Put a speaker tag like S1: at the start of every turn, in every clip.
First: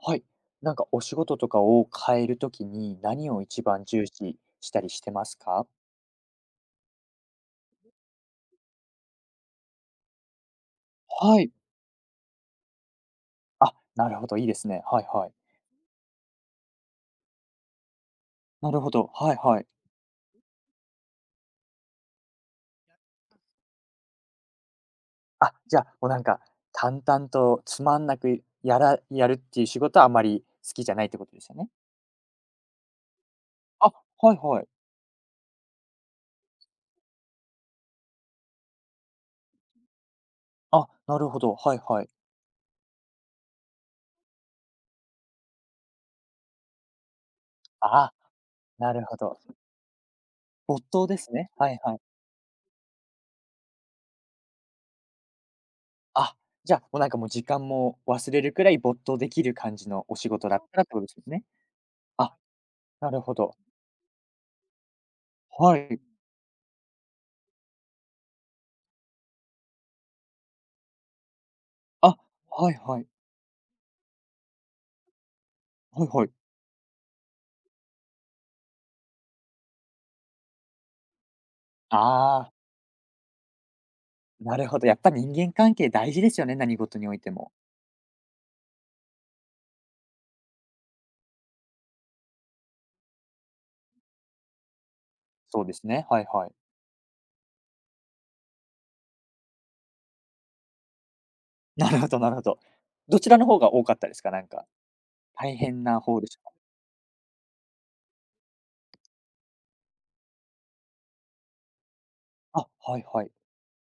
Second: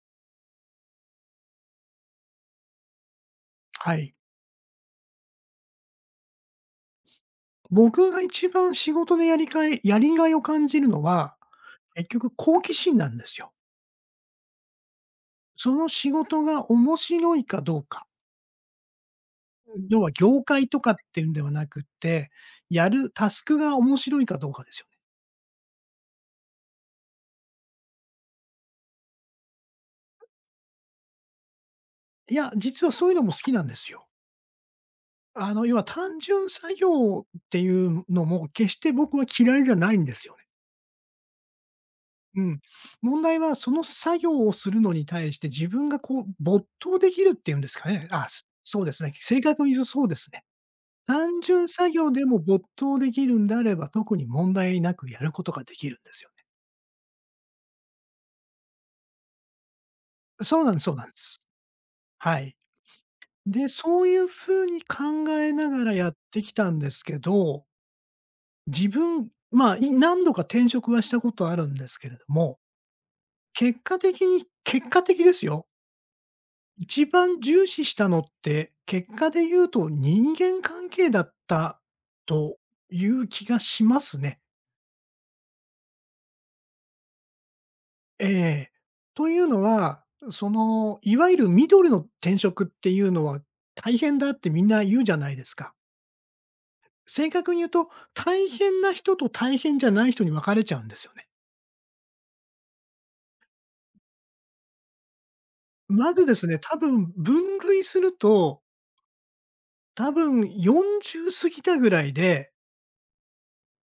S1: はい。なんかお仕事とかを変えるときに何を一番
S2: は
S1: 重
S2: い。
S1: 視したりしてますか？
S2: 僕が一番仕事でやりがいを感じるのは、
S1: はい。
S2: 結局好奇心なんですよ。
S1: あ、なるほど、いいですね。はいはい。
S2: その仕事が面白いかどうか。
S1: なるほど、はいはい。
S2: 要は業界とかっていうんではなくって、やるタスクが面白いかどうかですよね。
S1: あ、じゃあ、もうなんか、淡々とつまんなくやるっていう仕事はあまり好きじゃないってことですよね？
S2: いや、実はそういうのも好きなんで
S1: あ、
S2: すよ。
S1: はいはい。
S2: あの、要は単純作業っていうのも決して僕は嫌いじゃないんですよね。
S1: あ、なるほど、はいはい。
S2: うん。問題はその作業をするのに対して自分がこう没頭できるっていうんですか
S1: あ
S2: ね。
S1: あ、
S2: あ、そうで
S1: な
S2: す
S1: る
S2: ね。
S1: ほ
S2: 正
S1: ど。
S2: 確に言うとそうですね。
S1: 没頭です
S2: 単
S1: ね。
S2: 純
S1: はい
S2: 作
S1: はい。
S2: 業でも没頭できるんであれば、特に問題なくやることができるんですよ
S1: あ、
S2: ね。
S1: じゃあ、もうなんかもう時間も忘れるくらい没頭できる感じのお仕事だ
S2: そ
S1: っ
S2: うなん
S1: た
S2: で
S1: ら
S2: す
S1: っ
S2: そ
S1: て
S2: う
S1: こ
S2: なん
S1: と
S2: で
S1: ですよ
S2: す。
S1: ね？あ、
S2: はい。
S1: なるほど。
S2: で、そういう風に考えな
S1: は
S2: がら
S1: い。
S2: やってきたんですけど、自分、まあ、何度か転職はしたことあるんですけれ
S1: あ、
S2: ども、
S1: はいはい。
S2: 結果的ですよ。
S1: はいはい。
S2: 一番重視したのって、結果で言うと人間関係だった
S1: ああ、
S2: という気がしますね。
S1: なるほど。やっぱ人間関係大事ですよね、何事においても。
S2: ええ。というのは、その、いわゆる緑の転職っていうのは大変だってみんな言うじゃないです
S1: そうで
S2: か。
S1: すね、はいはい。
S2: 正確に言うと、大変な人と大変じゃない人に分かれちゃうんですよね。
S1: なるほどなるほど。どちらの方が多かったですか？なんか、大変な
S2: ま
S1: 方
S2: ず
S1: で
S2: で
S1: しょう
S2: す
S1: か？
S2: ね、多分分類すると、多分40過ぎたぐらいで
S1: あ、はいはい。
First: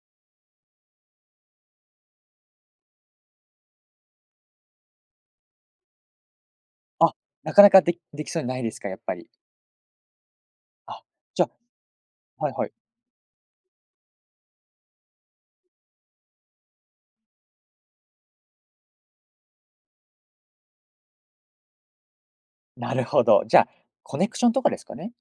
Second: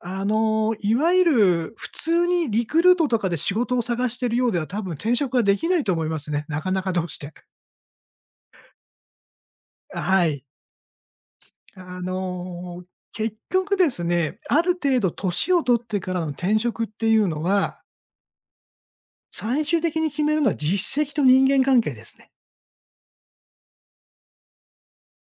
S2: いわゆる普通にリクルートとかで仕事を探してるようでは、多分転職はできないと思いますね。なかなかどう
S1: あ、
S2: して。
S1: なかなかできそうにないですか？やっぱり。
S2: はい。
S1: あ、じゃあ
S2: あ
S1: はいはい。
S2: の、結局ですね、ある程度年を取ってからの転職っていうのは、最終的に決めるのは実績と人間関係ですね。
S1: なるほど。じゃあ、コネクションとかですかね？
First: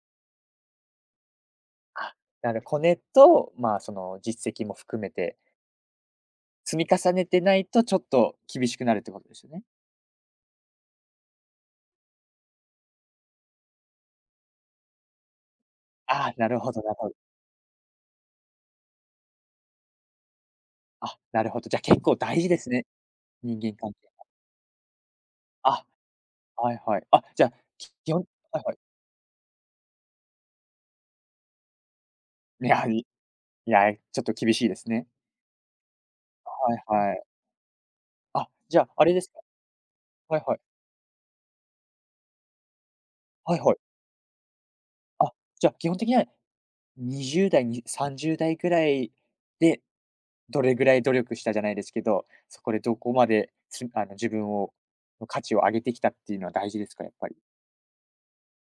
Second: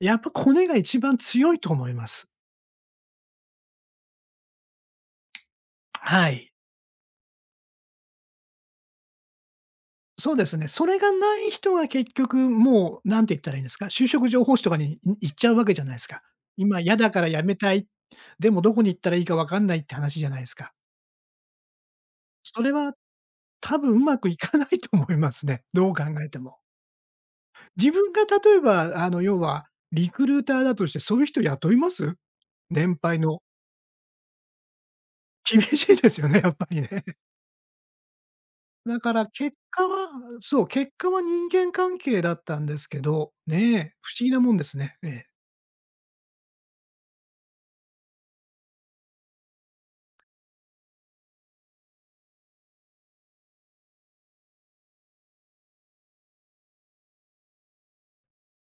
S2: やっぱコネが一番強いと思いま
S1: あ、
S2: す。
S1: なるコネと、まあ、その実績も含めて、
S2: はい。
S1: 積み重ねてないとちょっと厳しくなるってことですよね。
S2: そうですね。それがない人が結局もう、なんて言ったらいいんですか、就職情報誌とかに行っちゃうわけじゃないですか。
S1: ああ、なるほ
S2: 今
S1: どなる
S2: 嫌
S1: ほ
S2: だ
S1: ど。
S2: から辞めたい、でもどこに行ったらいいか分かんないって話じゃないですか。
S1: あ、なるほど。じゃ、結構大事で
S2: そ
S1: す
S2: れ
S1: ね。
S2: は
S1: 人間
S2: 多分
S1: 関係。
S2: うまくいかないと思いますね、
S1: あ、
S2: どう考えても。
S1: はいはい。あ、じゃあ、
S2: 自
S1: き
S2: 分
S1: 基
S2: が
S1: 本
S2: 例
S1: は
S2: え
S1: いはい。
S2: ば、あの、要はリクルーターだとして、そういう人雇います？
S1: いや、い
S2: 年配の。
S1: いや、ちょっと厳しいですね。
S2: 厳しいですよね、やっぱ
S1: は
S2: り
S1: い
S2: ね。
S1: は い。あ、じゃあ、
S2: だ
S1: あ
S2: か
S1: れで
S2: ら
S1: すか
S2: 結果は
S1: はいはい。
S2: そう、結果は人間関係だったんですけど、
S1: はいは
S2: ね
S1: い。
S2: え、不思議なもんですね。ええ。
S1: あ、じゃあ、基本的には20代に30代ぐらいで、どれぐらい努力したじゃないですけど、そこでどこまで、つあの、自分をの価値を上げてきたっていうのは大事ですか？やっぱり。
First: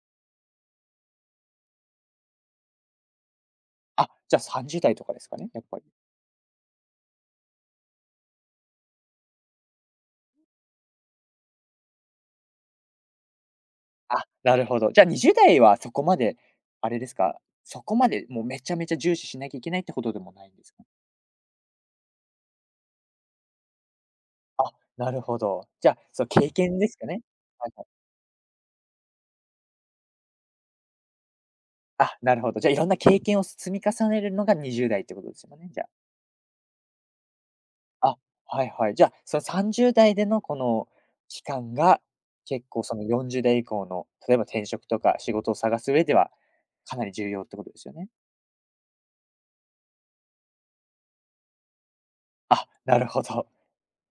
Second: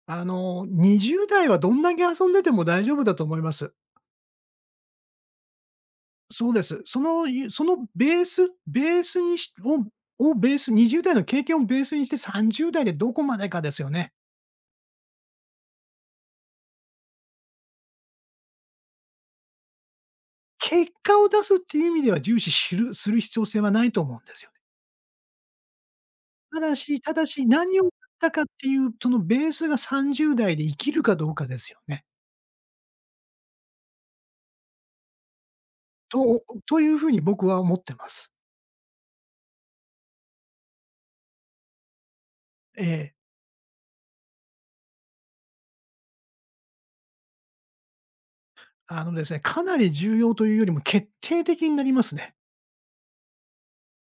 S2: あの、20代はどんだけ遊んでても大丈夫だと思います。
S1: あ、じゃあ30代とかですかね？やっぱり。
S2: そうです。その、そのベースベースにしををベース20代の経験をベースにして、30代でどこまでかですよね。
S1: あ、なるほど。じゃあ、20代はそこまで、あれですか、そこまでもうめちゃめちゃ重視しなきゃいけないってほどでもないんですか？
S2: 結果を出すっていう意味では重視する必要性はないと思うんですよね。
S1: あ、なるほど。じゃあ、そう経
S2: ただ
S1: 験です
S2: し
S1: か
S2: た
S1: ね。
S2: だし、
S1: はい
S2: 何
S1: は
S2: を
S1: い。
S2: やったかっていう、そのベースが30代で生きるかどうかですよね。
S1: あ、なるほど。じゃあ、いろんな経験を積み重ねるのが20代ってことですよね、じゃ
S2: というふうに僕は思ってま
S1: あ。あ、
S2: す。
S1: はいはい。じゃあ、その30代でのこの期間が、結構
S2: え
S1: その
S2: え。
S1: 40代以降の、例えば転職とか仕事を探す上では、かなり重要ってことですよね。
S2: あのですね、かなり重要というよりも決定的になりますね。
S1: あ、なるほど。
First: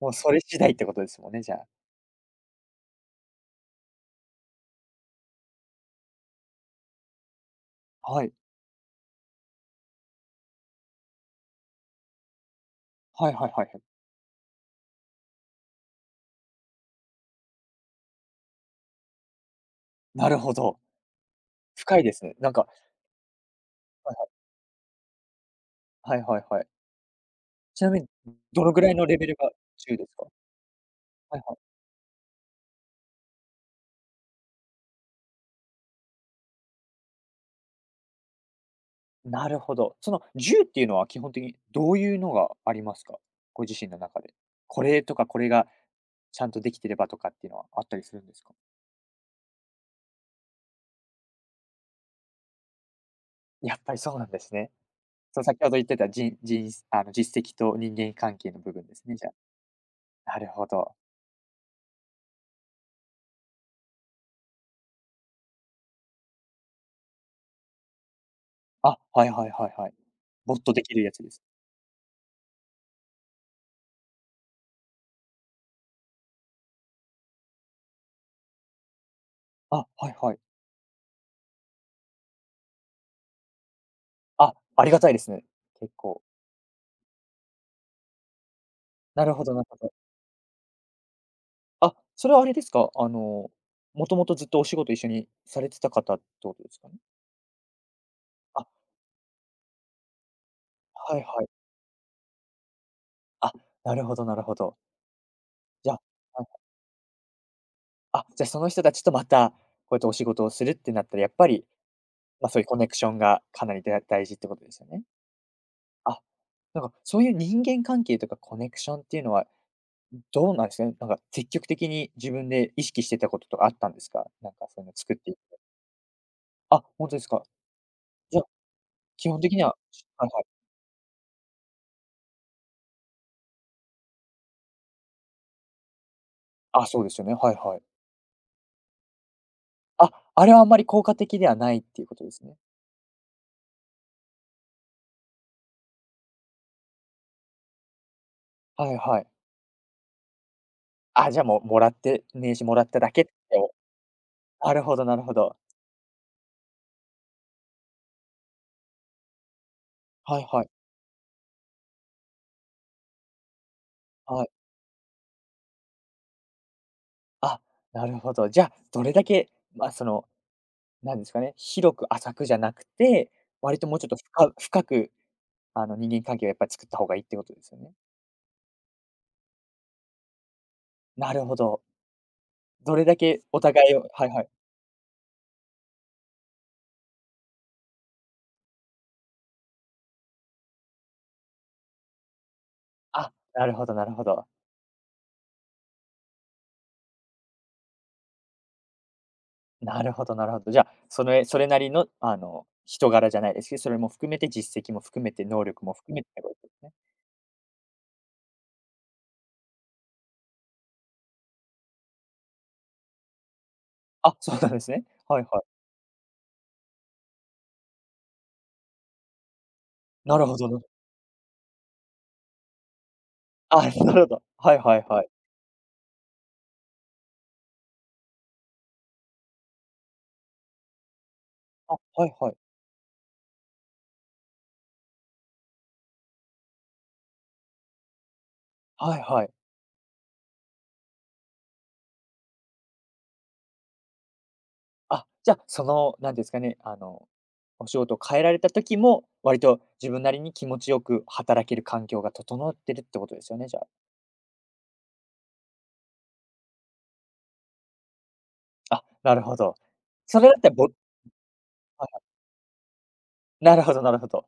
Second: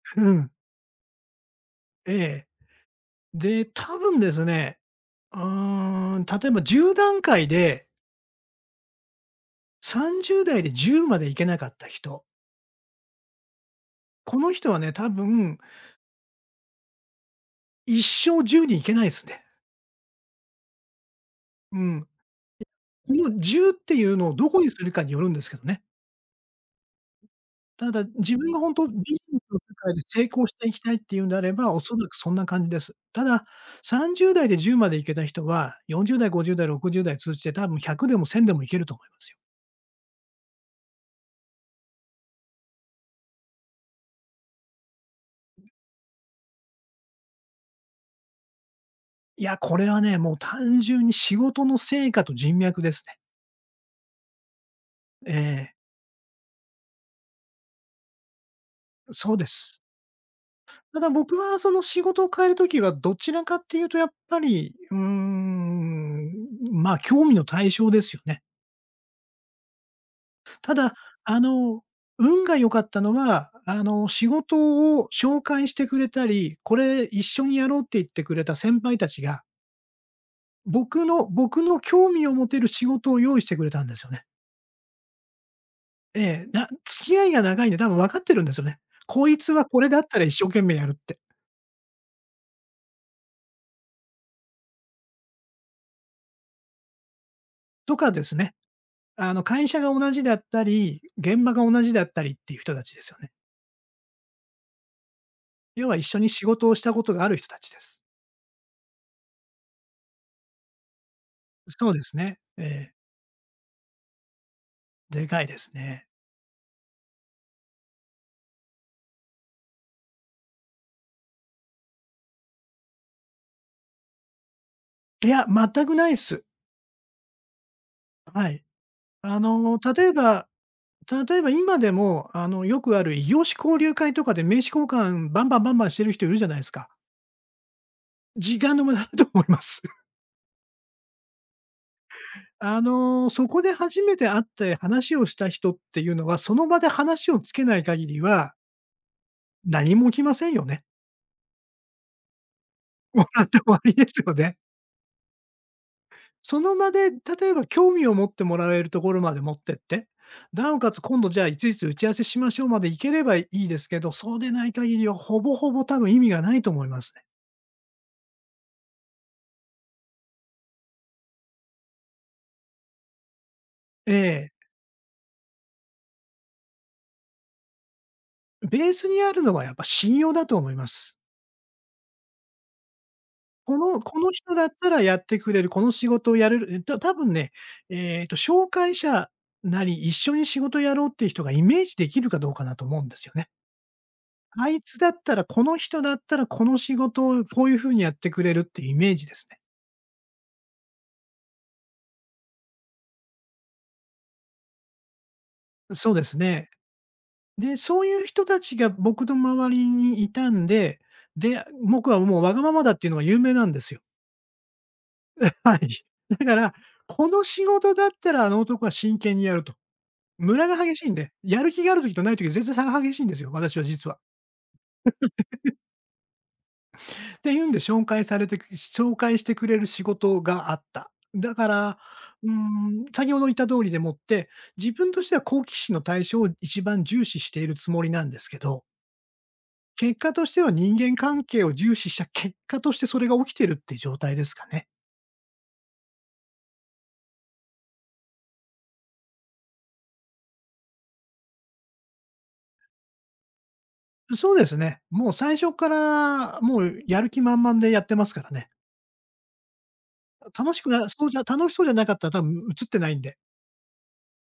S1: もうそ
S2: う
S1: れ
S2: ん。
S1: 次第ってことですもんね、じゃあ。
S2: ええ。で、多分ですね、うー例えば10段階で、
S1: はい。
S2: 30代で10までいけなかった人、
S1: はいはいはいはい。
S2: この人はね、多分一生10に行けないですね。
S1: なるほど。
S2: う
S1: 深い
S2: ん。
S1: ですね。なんか
S2: この10っていうのをどこにするかによるんですけどね。
S1: はいはい、はいはいはい。ち
S2: た
S1: なみ
S2: だ
S1: に、
S2: 自分が
S1: ど
S2: 本
S1: のぐ
S2: 当
S1: ら
S2: ビ
S1: いの
S2: ジ
S1: レベル
S2: ネス
S1: が
S2: の世界
S1: 10
S2: で
S1: です
S2: 成
S1: か？
S2: 功していきたいっていうんで
S1: は
S2: あ
S1: い
S2: れ
S1: は
S2: ば、
S1: い。
S2: おそらくそんな感じです。ただ、30代で10まで行けた人は、40代、50代、60代通じて多分100でも1000でもいけると思いますよ。
S1: なるほど。その10っていうのは基本的にどういうのがありますか？ご自身の中で。これとかこれがちゃんとできてればとかっていうのはあったりするんですか？
S2: いや、これはね、もう単純に仕事の成果と人脈ですね。
S1: やっぱりそうなんですね。
S2: え
S1: その先ほ
S2: え、
S1: ど言ってた人あの、実績と人間関係の部分ですね、じゃ
S2: そうです。
S1: あ。なるほど。
S2: ただ僕はその仕事を変えるときはどちらかっていうとやっぱり、まあ、興味の対象ですよね。
S1: あ、はいはいはいはい。ボット
S2: た
S1: で
S2: だ、
S1: きるやつで
S2: あ
S1: す。
S2: の、運が良かったのは、あの、仕事を紹介してくれたり、これ一緒にやろうって言ってくれた先輩たちが、
S1: あ、はいはい。
S2: 僕の興味を持てる仕事を用意してくれたんですよね。
S1: あ、ありがたいですね。結構。
S2: ええ、付き合いが長いんで多分分かってるんですよね。
S1: な
S2: こ
S1: る
S2: い
S1: ほ
S2: つ
S1: どな
S2: は
S1: るほ
S2: これ
S1: ど。
S2: だったら一生懸命やるって、
S1: あ、それはあれですか？あの、もともとずっとお仕事一緒にされてた方ってことですかね？
S2: とかですね。
S1: あ、
S2: あの、会社が同じだったり、
S1: はい
S2: 現
S1: はい。
S2: 場が同じだったりっていう人たちですよね。
S1: あ、なるほどなるほど。
S2: 要
S1: じゃ
S2: は
S1: あ
S2: 一緒に仕
S1: はいはい。
S2: 事をしたことがある人たちです。
S1: あ、じゃ、その人たちとまた、こうやってお仕事をするってなったら、やっぱり、
S2: そうですね。
S1: ま、そう
S2: え
S1: いうコネ
S2: え、
S1: クションがかなり大事ってことですよね。
S2: でかいですね。
S1: あ、なんかそういう人間関係とかコネクションっていうのは、どうなんですかね？なんか積極的に自分で意識してたこととかあったんですか？なんかそういうの作っ
S2: い
S1: てい
S2: や、全くないっす。
S1: あ、ほんとですか。じゃ、基
S2: あ
S1: 本的には
S2: の、
S1: はいはい。
S2: 例えば今でも、あの、よくある異業種交流会とかで名刺交換バンバンバンバンしてる人いるじゃないです
S1: あ、
S2: か。
S1: そうですよね。はいはい。
S2: 時間の無駄だと思います。
S1: あ、あれはあんまり効果的ではないっていうことです ね。
S2: あの、そこで初めて会って話をした人っていうのは、その場で話をつけない限りは、
S1: はいはい。
S2: 何も起きませんよね。
S1: あ、じゃあ、もうもらって名刺もらっただけ
S2: も
S1: って
S2: う、って終
S1: お
S2: わりですよね。
S1: なるほどなるほど。
S2: その場で、例えば興味を持ってもらえるところまで持ってって、
S1: はいはい。
S2: なおかつ今度じゃあいついつ打ち合わせしましょうまでいければいいですけど、そう
S1: はい。
S2: でない限りはほぼほぼ多分意味がないと思いますね。
S1: あ、なるほど。じゃあ、どれだけ、ま、あその、なんですかね、広く浅くじゃなくて、割ともうちょっ
S2: え
S1: と
S2: え、
S1: 深く、あの、人間関係をやっぱり作った方がいいってことですよね。
S2: ベースにあるのはやっぱ信用だと思います。
S1: なるほど。どれだけお互いを
S2: こ
S1: はい
S2: の
S1: はい。
S2: 人だったらやってくれる、この仕事をやれる、多分ね、紹介者なり、一緒に仕事やろうっていう人がイメージできるかどうかなと思うんですよ
S1: あ、
S2: ね。
S1: なるほどなるほど。
S2: あいつだったら、この人だったらこの仕事をこういうふうにやってくれるっていうイメージですね。
S1: なるほどなるほど。じゃあ、その、それなりの、あの、人柄じゃないですけど、それも含めて実績も含めて能力も
S2: そ
S1: 含
S2: う
S1: め
S2: で
S1: てっ
S2: す
S1: てこと
S2: ね。
S1: ですね。
S2: で、そういう人たちが僕の周りにいたんで、で、僕はもうわがままだっていうのが有名なんですよ。
S1: あ、そうなんですね。はいは い。
S2: はい。だから、この仕事だったらあの男は真剣にやると。
S1: なる
S2: ム
S1: ほ
S2: ラ
S1: ど
S2: が
S1: な。
S2: 激しいんで、やる気がある時とない時で全然差が激しいんですよ、私は
S1: あ、
S2: 実
S1: な
S2: は。
S1: るほど。はいはいはい。
S2: っていうんで紹介してくれる仕事があった。だか
S1: あ、
S2: ら、
S1: はい
S2: うー
S1: はい。
S2: 先ほど言った通りでもって、自分としては好奇心の対象を一番重視しているつもりなんですけど
S1: はいはい。
S2: 結果としては人間関係を重視した結果としてそれが起きてるって状態ですかね。
S1: あ、じゃあ、その、なんていうんですかね、あの、お仕事を変えられた時も、割と自分なりに気持ちよく働ける環境が整ってるってことですよね、じゃ
S2: そうですね。もう最初からもうやる気満々でやってますからね。
S1: あ。あ、なるほど。それだった
S2: 楽
S1: ら
S2: し
S1: ぼ
S2: くなそうじゃ楽しそうじゃな
S1: は
S2: か
S1: い
S2: っ
S1: は
S2: たら
S1: い。
S2: 多分映ってないんで。
S1: なるほどなるほど。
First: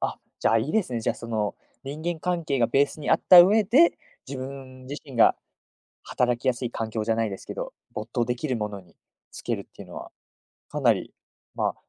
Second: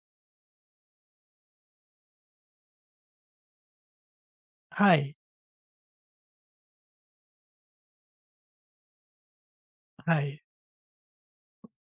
S1: あ、じゃあ、いいですね。じゃあ、その、人間関係がベースにあった上で、自分
S2: は
S1: 自
S2: い。
S1: 身が働きやすい環境じゃないですけど、没頭できるものにつけるっていうのは、
S2: はい。
S1: かなり、まあ、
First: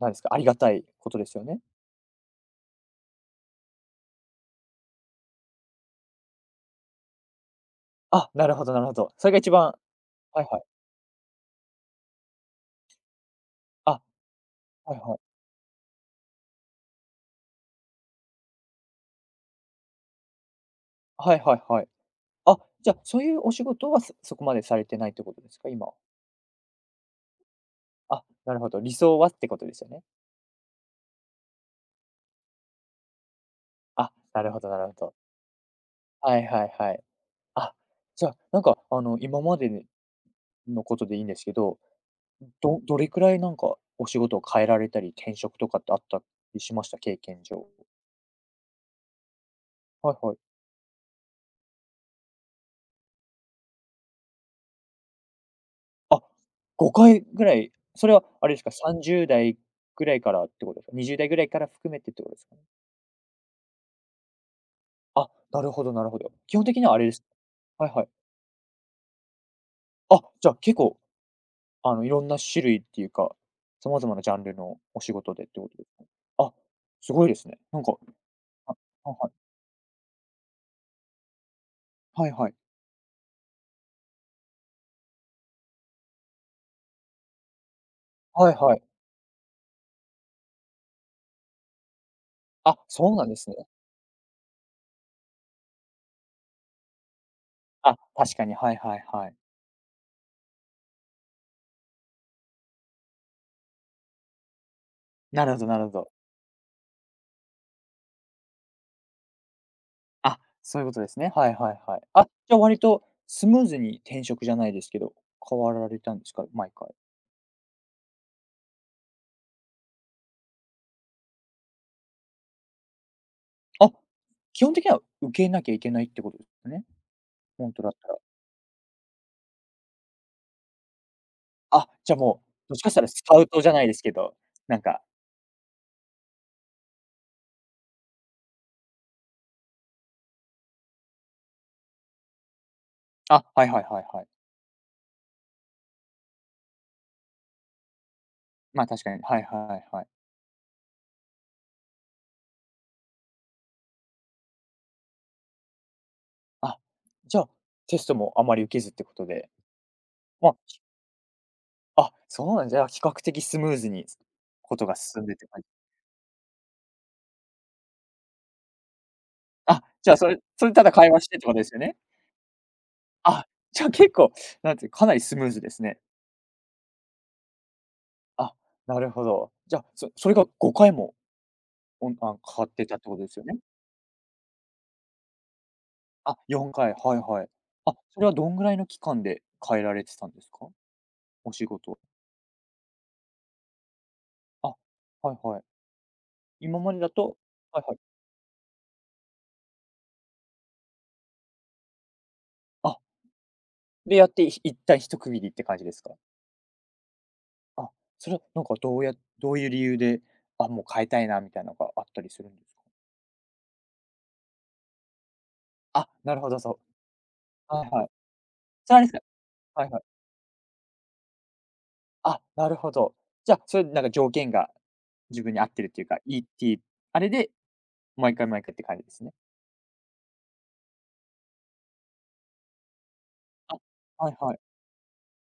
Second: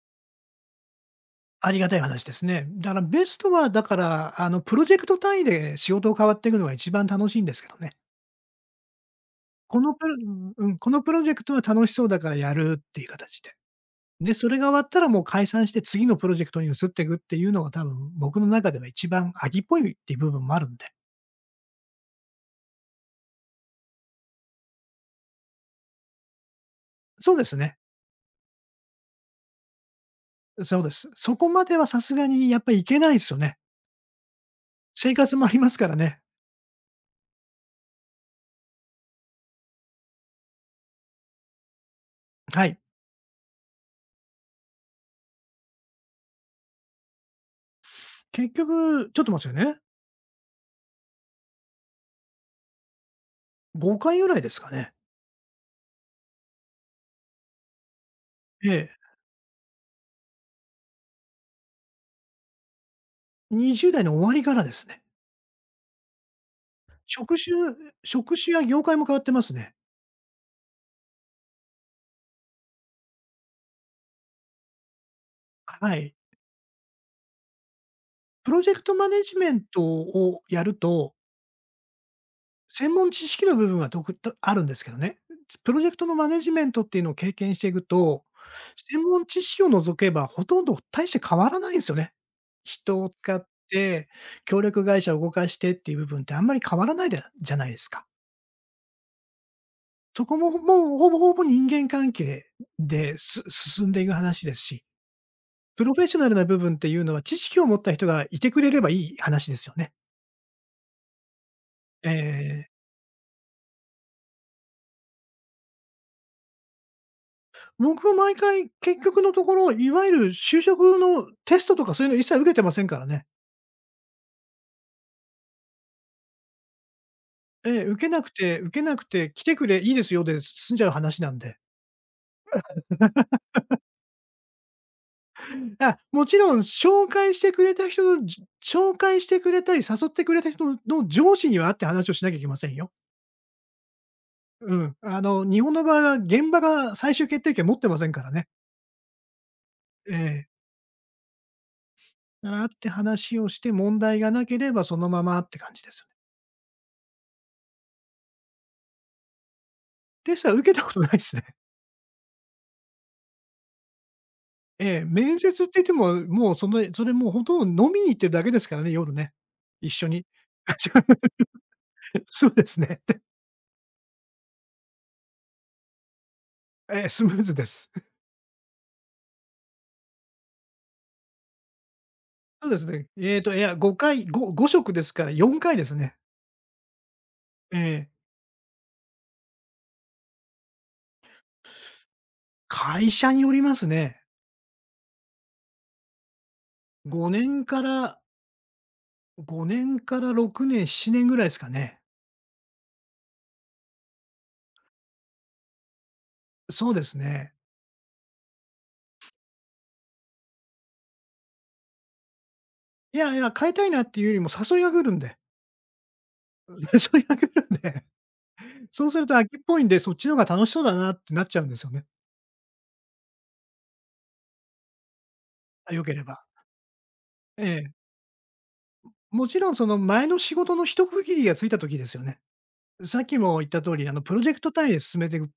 S1: なんですか、ありがたいことですよね。
S2: ありがたい話ですね。だからベストはだから、あの、プロジェクト単位で仕事を変わっていくのが一番楽しいんですけどね。
S1: あ、なるほどなるほど。それが一番
S2: このプロ
S1: はいはい。
S2: うん、このプロジェクトは楽しそうだからやるっていう形で。
S1: あ、
S2: で、それが終わっ
S1: はい
S2: たら
S1: は
S2: もう
S1: い。
S2: 解散して次のプロジェクトに移っていくっていうのが多分僕の中では一番秋っぽいっていう部分もあるんで。
S1: はいはいはい。あ、じゃあ、そういうお仕事は、そこまでされてないってことですか？今は。
S2: そうですね。
S1: あ、なるほど。理想はってことですよね。
S2: そうです。そこまではさすがにやっぱりいけないですよね。
S1: あ、なるほどなるほ
S2: 生
S1: ど。
S2: 活もありますからね。
S1: はいはいはい。あ、じゃあ、なんか、あの、今までのことでいいんですけど、
S2: はい。
S1: どれくらいなんかお仕事を変えられたり、転職とかってあったりしました？経験上。
S2: 結局、ちょっと待ってくださいね。
S1: はいはい。
S2: 5回ぐらいですかね。
S1: あ、5回ぐらい、それはあれですか、
S2: ええ。
S1: 30代ぐらいからってことですか？20代ぐらいから含めてってことですかね？
S2: 20代の終わりからですね。
S1: あ、なるほどなるほど。基本的にはあれです
S2: 職種
S1: はいはい。
S2: 職種や業界も変わってますね。
S1: あ、じゃあ結構、あの、いろんな種類っていうか、様々なジャンルのお仕事でってことで
S2: は
S1: すかね。
S2: い。
S1: あ、すごいですね。なんか、
S2: プロジェ
S1: あ、
S2: クトマ
S1: はい
S2: ネ
S1: はい。
S2: ジメントをやると
S1: はいはい。
S2: 専門知識の部分はどくとあるんですけどね、プロジェクトのマネジメントっていうのを経験していくと、
S1: はいはい。
S2: 専門知識を除けばほとんど大して変わらないんですよね。
S1: あ、
S2: 人を
S1: そうなん
S2: 使
S1: で
S2: っ
S1: すね。
S2: て、協力会社を動かしてっていう部分ってあんまり変わらないでじゃないです
S1: あ、
S2: か。
S1: 確かに、はいはいはい。
S2: そこも、もうほぼほぼ人間関係で、す進んでいく話ですし、
S1: なるほどな
S2: プ
S1: るほ
S2: ロフェッ
S1: ど。
S2: ショナルな部分っていうのは知識を持った人がいてくれればいい話ですよね。
S1: あ、そういうことですね。はいはいはい。あ、じゃあ
S2: ええ、
S1: 割とスムーズに転職じゃないですけど、変わられたんですか？毎回。
S2: 僕は毎回、結局のところ、いわゆる就職のテストとかそういうの一切受けてませんからね。
S1: あ、基本的には受けなきゃいけないってことですね。本
S2: え
S1: 当
S2: え、
S1: だっ
S2: 受け
S1: たら。
S2: なくて受けなくて、来てくれ、いいですよで済んじゃう話なんで。
S1: あ、じゃあもう、もしかしたらスカ ウトじゃないですけど、なんか
S2: あ、もちろん紹介してくれた人の紹介してくれたり、誘ってくれた人の上司には会って話をしなきゃいけませんよ。
S1: あ、はいはいはいはい。
S2: うん。あの、日本の場合は現場が最終決定権持ってませんからね。
S1: ま、あ確かに、はいはいはい。
S2: ええ。だから会って話をして問題がなければ、そのままって感じですよね。
S1: あ、じゃ、あテストもあまり受けずってことで、
S2: テスト
S1: ま
S2: は
S1: あ、
S2: 受けたことないっすね。
S1: あ、そうなんですねじゃ、あ比較的スムーズにことが
S2: ええ、
S1: 進んでっ
S2: 面
S1: て
S2: 接って言っても、もうそれもうほとんど飲みに行ってるだけですからね、夜ね。
S1: あ、
S2: 一緒
S1: じゃあ、
S2: に。
S1: それただ会話してってことですよね？
S2: そうですね。
S1: あ、じゃあ結構、なんていう、かなりスムーズですね。
S2: ええ、スムーズです。
S1: あ、なるほど。じゃあ、それが5回も、おんあん、変わ
S2: そ
S1: っ
S2: うで
S1: て
S2: す
S1: たっ
S2: ね。
S1: てことで
S2: え
S1: す
S2: っ
S1: よ
S2: と、
S1: ね？
S2: いや、5回、ご5食ですから4回ですね。
S1: あ、4回、はいはい。
S2: え
S1: あ、
S2: え。
S1: それはどんぐらいの期間で変えられてたんですか？お仕事。
S2: 会社によりますね。
S1: あ、はいはい。今までだと
S2: 5年
S1: は
S2: か
S1: いはい。
S2: ら6年、7年ぐらいですかね。
S1: あ、で、やって、一旦一区切りって感じですか？
S2: そうですね。
S1: あ、それはなんかどういう理由で、あ、もう変えたいなみたいなのがあったりするんですか？
S2: いやいや、変えたいなっていうよりも誘いが来るんで。
S1: あ、なるほど、そ
S2: 誘いが来る
S1: う。
S2: ん
S1: はいは
S2: で、
S1: い。それはあ
S2: そ
S1: れで
S2: う
S1: す
S2: す
S1: か
S2: ると飽きっぽい
S1: は
S2: ん
S1: い
S2: で、
S1: はい。
S2: そっちの方が楽しそうだなってなっちゃうんですよね、
S1: あ、なるほど。じゃあ、それなんか条件が自分に合ってるって
S2: 良
S1: いう
S2: け
S1: か、
S2: れ
S1: いい
S2: ば。
S1: っていう、あれで、
S2: ええ。
S1: 毎回毎回って感じですね。
S2: もちろんその前の仕事の一区切りがついた時ですよね。さっきも言っ
S1: あ、
S2: た通り、あの、
S1: は
S2: プ
S1: い
S2: ロジェ
S1: はい。
S2: クト単位で進めていく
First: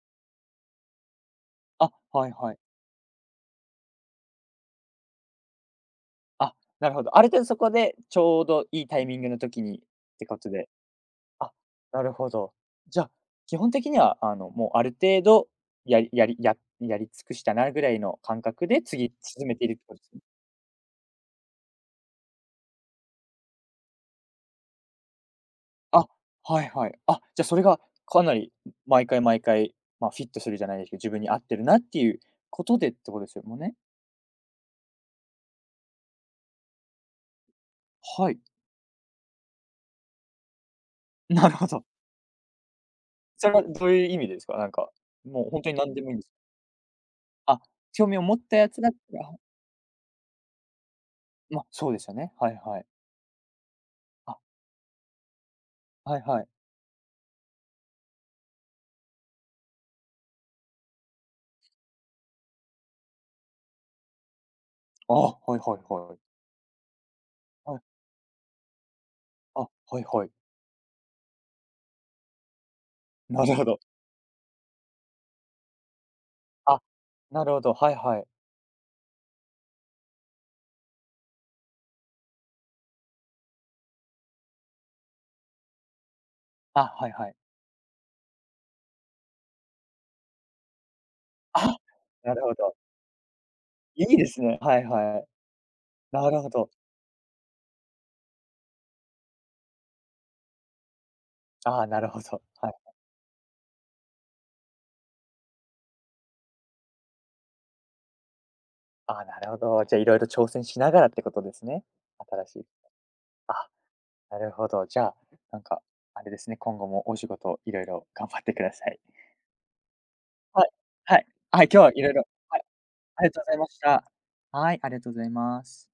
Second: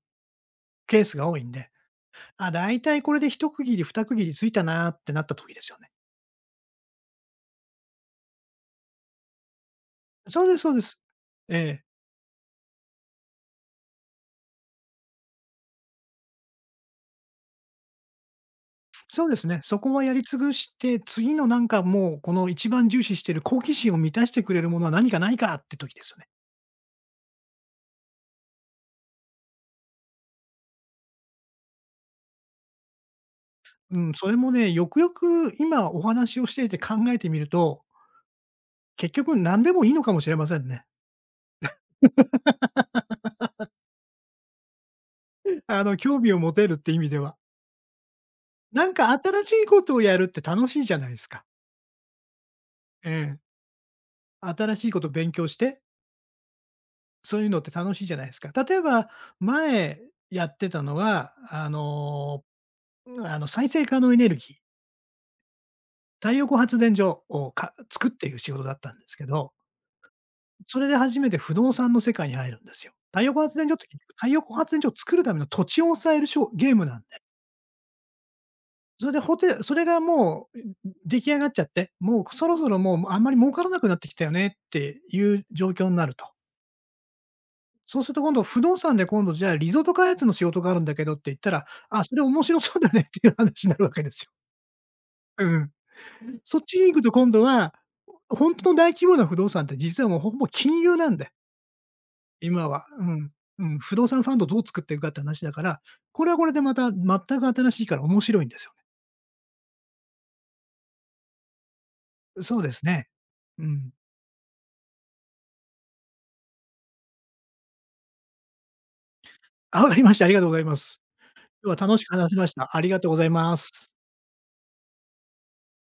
S2: ケースが多いんで、
S1: あ、はい
S2: あ、
S1: はい。
S2: だいたいこれで一区切り、二区切りついたなってなった時ですよね。
S1: あ、なるほど。ある程度そこでちょうどいいタイミングの時にってこ
S2: そう
S1: と
S2: です
S1: で。
S2: そうです。
S1: あ、
S2: ええ。
S1: なるほど。じゃあ、基本的には、あの、もうある程度やり尽くしたなぐらいの感覚で、次
S2: そうです
S1: 進め
S2: ね。
S1: ているっ
S2: そ
S1: て
S2: こ
S1: こと
S2: は
S1: で
S2: や
S1: すね。
S2: り尽くして、次のなんかもうこの一番重視している好奇心を満たしてくれるものは何かないかって時で
S1: あ、
S2: すよね。
S1: はいはい。あ、じゃ、それがかなり毎回毎回、まあ、フィットするじゃないですけど、自分に合ってるなっていうことでってことですよもんね。
S2: うん、それもね、よくよく今お話をしていて考えてみると、
S1: はい、
S2: 結局何でもいいのかもしれませんね。
S1: なるほど。それはどういう意味ですか？なんか、もう本当に
S2: あ
S1: 何
S2: の、
S1: でもいい
S2: 興
S1: んで
S2: 味
S1: す。
S2: を持てるって意味では。
S1: あ、興味を持ったやつ
S2: な
S1: だっ
S2: んか
S1: たら
S2: 新しいことをやるって楽しいじゃないですか。
S1: ま、そうですよね。はいはい。
S2: ええ。
S1: あ、
S2: 新しいこと勉強して、
S1: はいはい。
S2: そういうのって楽しいじゃないですか。例えば、前やってたのは、あの、再生可能エネルギー、
S1: あ、はいはいはい。
S2: 太陽光発電所を
S1: はい、
S2: 作っていう仕事だったんですけど、
S1: あ、はいはい。
S2: それで初めて不動産の世界に入るんですよ。太陽光
S1: なる
S2: 発
S1: ほ
S2: 電所っ
S1: ど。
S2: て結局、太陽光発電所を作るための土地を押さえるショーゲー
S1: あ、
S2: ムなんで。
S1: なるほど、はいはい。
S2: それでそれがもう、出来上がっちゃって、もうそろそろもう、あんまり儲からなくなってきたよねっていう状況になると。
S1: あ、はいはい。
S2: そうすると今度不動産で今度じゃあリゾート開発の仕事があるんだけどって言ったら、
S1: あ、
S2: あ、それ
S1: な
S2: 面
S1: るほ
S2: 白そ
S1: ど。
S2: うだねっていう話になるわけ
S1: い
S2: で
S1: い
S2: す
S1: で
S2: よ。
S1: すね。はいはい。
S2: うん。
S1: なるほ
S2: そっ
S1: ど。
S2: ちに行くと今度は、ほんとの大規模な不動産って実はもうほぼ金融なんで、
S1: あ、なるほど。
S2: 今
S1: は
S2: は。
S1: い。
S2: うん。うん、不動産ファンドどう作っていくかって話だから、これはこれでまた全く新しいから面白いんですよ
S1: あ、なるほど。じゃあ、いろいろ挑戦しながらってことですね。
S2: ね。
S1: 新し
S2: そう
S1: い。
S2: ですね。う
S1: あ、
S2: ん。
S1: なるほど。じゃあ、なんか、あれですね、今後もお仕事いろいろ頑張ってください。
S2: あ、わかりました。ありがとうござい
S1: はい。
S2: ます。
S1: はい。はい、
S2: 今日
S1: 今日
S2: は
S1: は
S2: 楽
S1: い
S2: し
S1: ろい
S2: く
S1: ろ
S2: 話せまし
S1: はい、
S2: た。ありがとうご
S1: あ
S2: ざい
S1: りがとうご
S2: ま
S1: ざいまし
S2: す。
S1: た。はい、ありがとうございます。